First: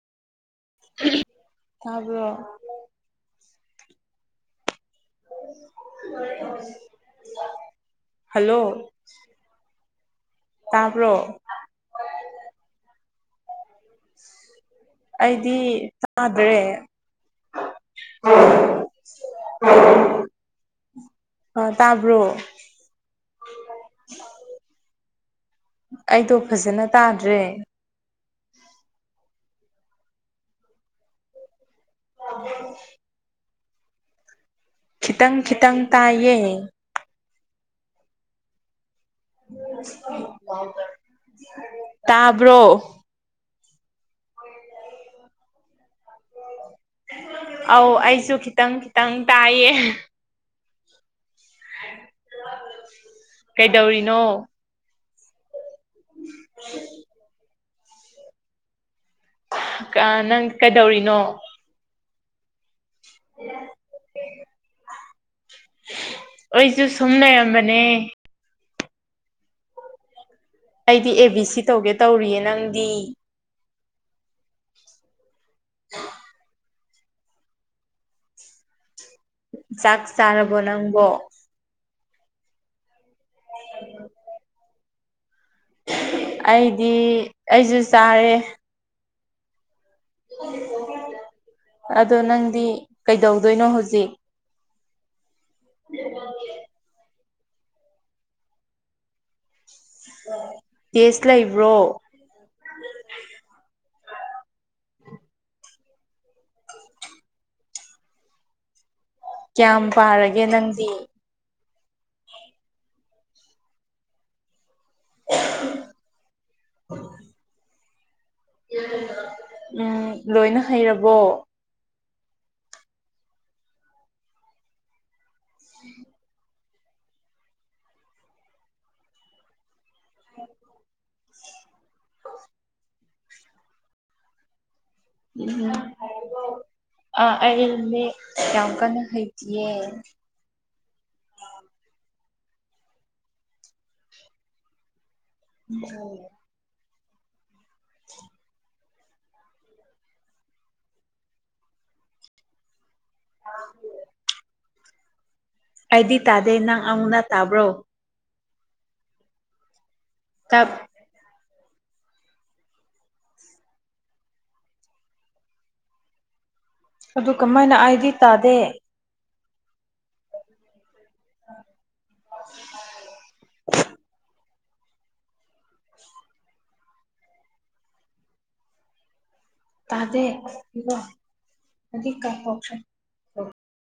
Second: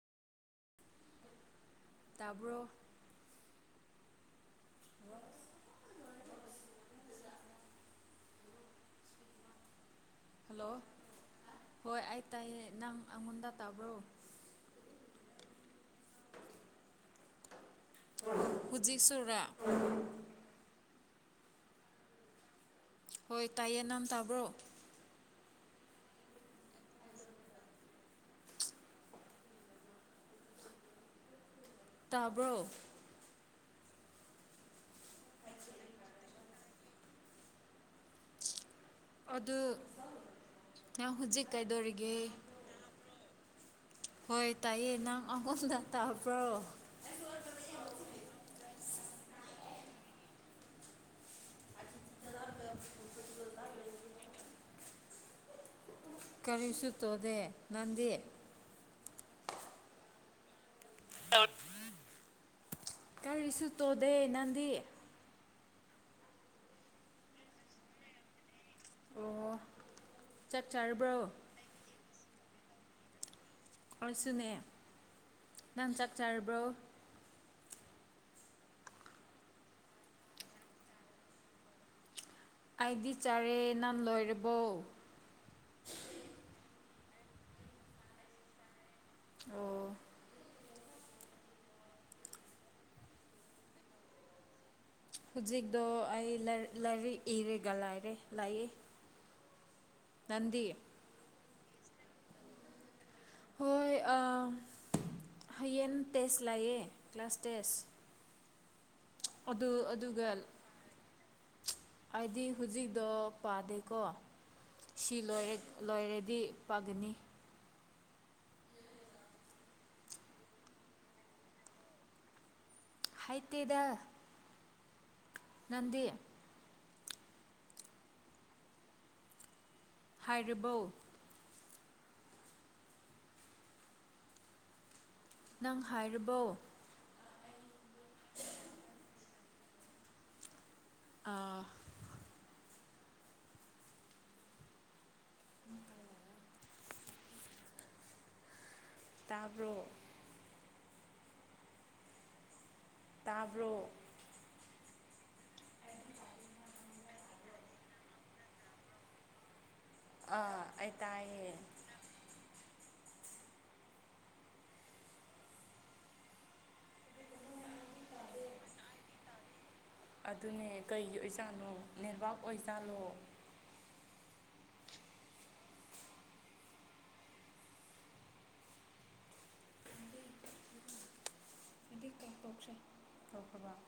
ꯇꯕ꯭ꯔꯣ ꯇꯥꯕ꯭ꯔꯣ hello hello ꯍꯣꯏ ꯑꯩ ꯇꯥꯏꯌꯦ ꯅꯪ ꯑꯩꯉꯣꯟꯗ ꯇꯥꯕ꯭ꯔꯣ ꯑꯩꯗꯤ ꯇꯥꯗ꯭ꯔꯦ ꯍꯨꯖꯤꯛꯁꯨꯔ ꯑ ꯇꯥꯕ꯭ꯔꯣ ꯍꯣꯏ ꯇꯥꯏꯌꯦ ꯅꯪ ꯇꯥꯕ꯭ꯔꯣ ꯑꯩꯗꯣ ꯐꯖꯅ ꯇꯥꯗ꯭ꯔꯦ ꯇꯥꯕ꯭ꯔꯣ ꯈꯤꯇꯪ ꯈꯤꯇꯪ ꯇꯥꯏꯌꯦ ꯑꯗꯨ ꯅꯪ ꯍꯧꯖꯤꯛ ꯀꯩꯗꯧꯔꯤꯒꯦ ꯇꯥꯕ꯭ꯔꯣ ꯍꯣꯏ ꯇꯥꯏꯌꯦ ꯅꯪ ꯑꯉꯣꯟꯗ ꯇꯥꯕ꯭ꯔꯣ ꯑꯧ ꯑꯩꯁꯨ ꯈꯤꯇꯪ ꯈꯤꯇꯪ ꯇꯥꯏꯌꯦ ꯀꯩꯗꯧꯔꯤꯅꯣ ꯀꯔꯤꯁꯨ ꯇꯣꯗꯦ ꯅꯪꯗꯤ ꯑꯩ ꯅꯪ ꯀꯩꯗꯧꯔꯤꯅꯣ ꯀꯔꯤꯁꯨ ꯇꯣꯗꯦ ꯅꯪꯗꯤ ꯑꯩꯁꯨ ꯁꯨꯝꯂꯩ ꯔꯝꯕꯅꯦ ꯑꯣ ꯆꯥꯛ ꯑꯩꯗꯤ ꯆꯥꯔꯕ꯭ꯔꯣ ꯑꯦ ꯕꯤ ꯁꯤ ꯇꯧꯒꯦ ꯇꯧꯔꯤꯌꯦ ꯅꯪꯗꯤ ꯑꯩꯏꯁꯨꯅꯦ ꯅꯍꯪ ꯆꯥꯛ ꯆꯥꯔꯕ꯭ꯔꯣ ꯆꯥꯛ ꯆꯥꯔꯕꯣ ꯅꯪꯕꯣ ꯑꯩꯗꯤ ꯆꯥꯔꯦ ꯅꯪ ꯂꯣꯏꯔꯕꯣ ꯑꯩꯗꯤ ꯑꯩꯁꯨ ꯆꯥꯔꯦ ꯑꯣ ꯑꯗꯣ ꯅꯪꯗꯤ ꯀꯩꯗꯧꯗꯣꯏꯅꯣ ꯍꯧꯖꯤꯛ ꯍꯧꯖꯤꯛꯇꯣ ꯑꯩ ꯂꯥꯏꯔꯤꯛ ꯏꯔꯒ ꯂꯥꯏꯔꯦ ꯂꯥꯏꯌ‌ꯦ ꯇ‌ꯦꯁ ꯂ‌ꯩꯕ꯭ꯔꯣ ꯍꯣꯏ ꯍꯌꯦꯡ ꯇꯦꯁ ꯂꯥꯛꯌꯦꯦ ꯀ꯭ꯂꯥꯁ ꯇꯦꯁ ꯑꯗꯨ ꯀꯌꯥꯝ ꯑꯗꯨꯒ ꯄꯥꯔꯒꯦ ꯅꯪꯗꯤ ꯑꯩꯗꯤ ꯍꯧꯖꯤꯛꯗꯣ ꯄꯥꯗꯦꯀꯣ ꯁꯤꯣꯏ ꯂꯣꯏꯔꯗꯤ ꯄꯥꯒꯅꯤ ꯎꯝ ꯂꯣꯏꯅ ꯍꯩꯔꯕꯣ ꯍꯥꯏꯇꯗ ꯅꯗꯤ ꯍꯥꯏꯔꯤꯕꯧ ꯑ ꯎꯝ ꯅꯪ ꯍꯥꯏꯔꯕꯣ ꯑ ꯑꯩꯗꯤ ꯌꯥꯝ ꯀꯟꯅ ꯍꯩꯇꯌꯦ ꯑꯥ ꯌꯥ [inaudible] ꯇꯥꯕ꯭ꯔꯣ ꯇꯥꯕ꯭ꯔꯣ ꯑꯩꯗꯤ ꯇꯥꯗꯦ ꯅꯪ ꯑꯃꯨꯅ ꯇꯥꯕ꯭ꯔꯣ ꯑ ꯇꯞ ꯑ ꯇꯑꯌꯦ ꯑꯗꯨ ꯀꯃꯥꯏꯅ ꯑꯩꯗꯤ ꯇꯥꯗꯦ ꯑꯗꯨꯅꯦ ꯀꯩꯒꯤ ꯑꯣꯏꯖꯥꯠꯅꯣ ꯅꯦꯠꯋꯥꯛ ꯑꯣꯏꯖꯥꯜꯂꯣ ꯇꯥꯗꯦ ꯏꯕ ꯑ ꯀꯔ ꯄꯣꯛꯁꯦ ꯇꯈꯕ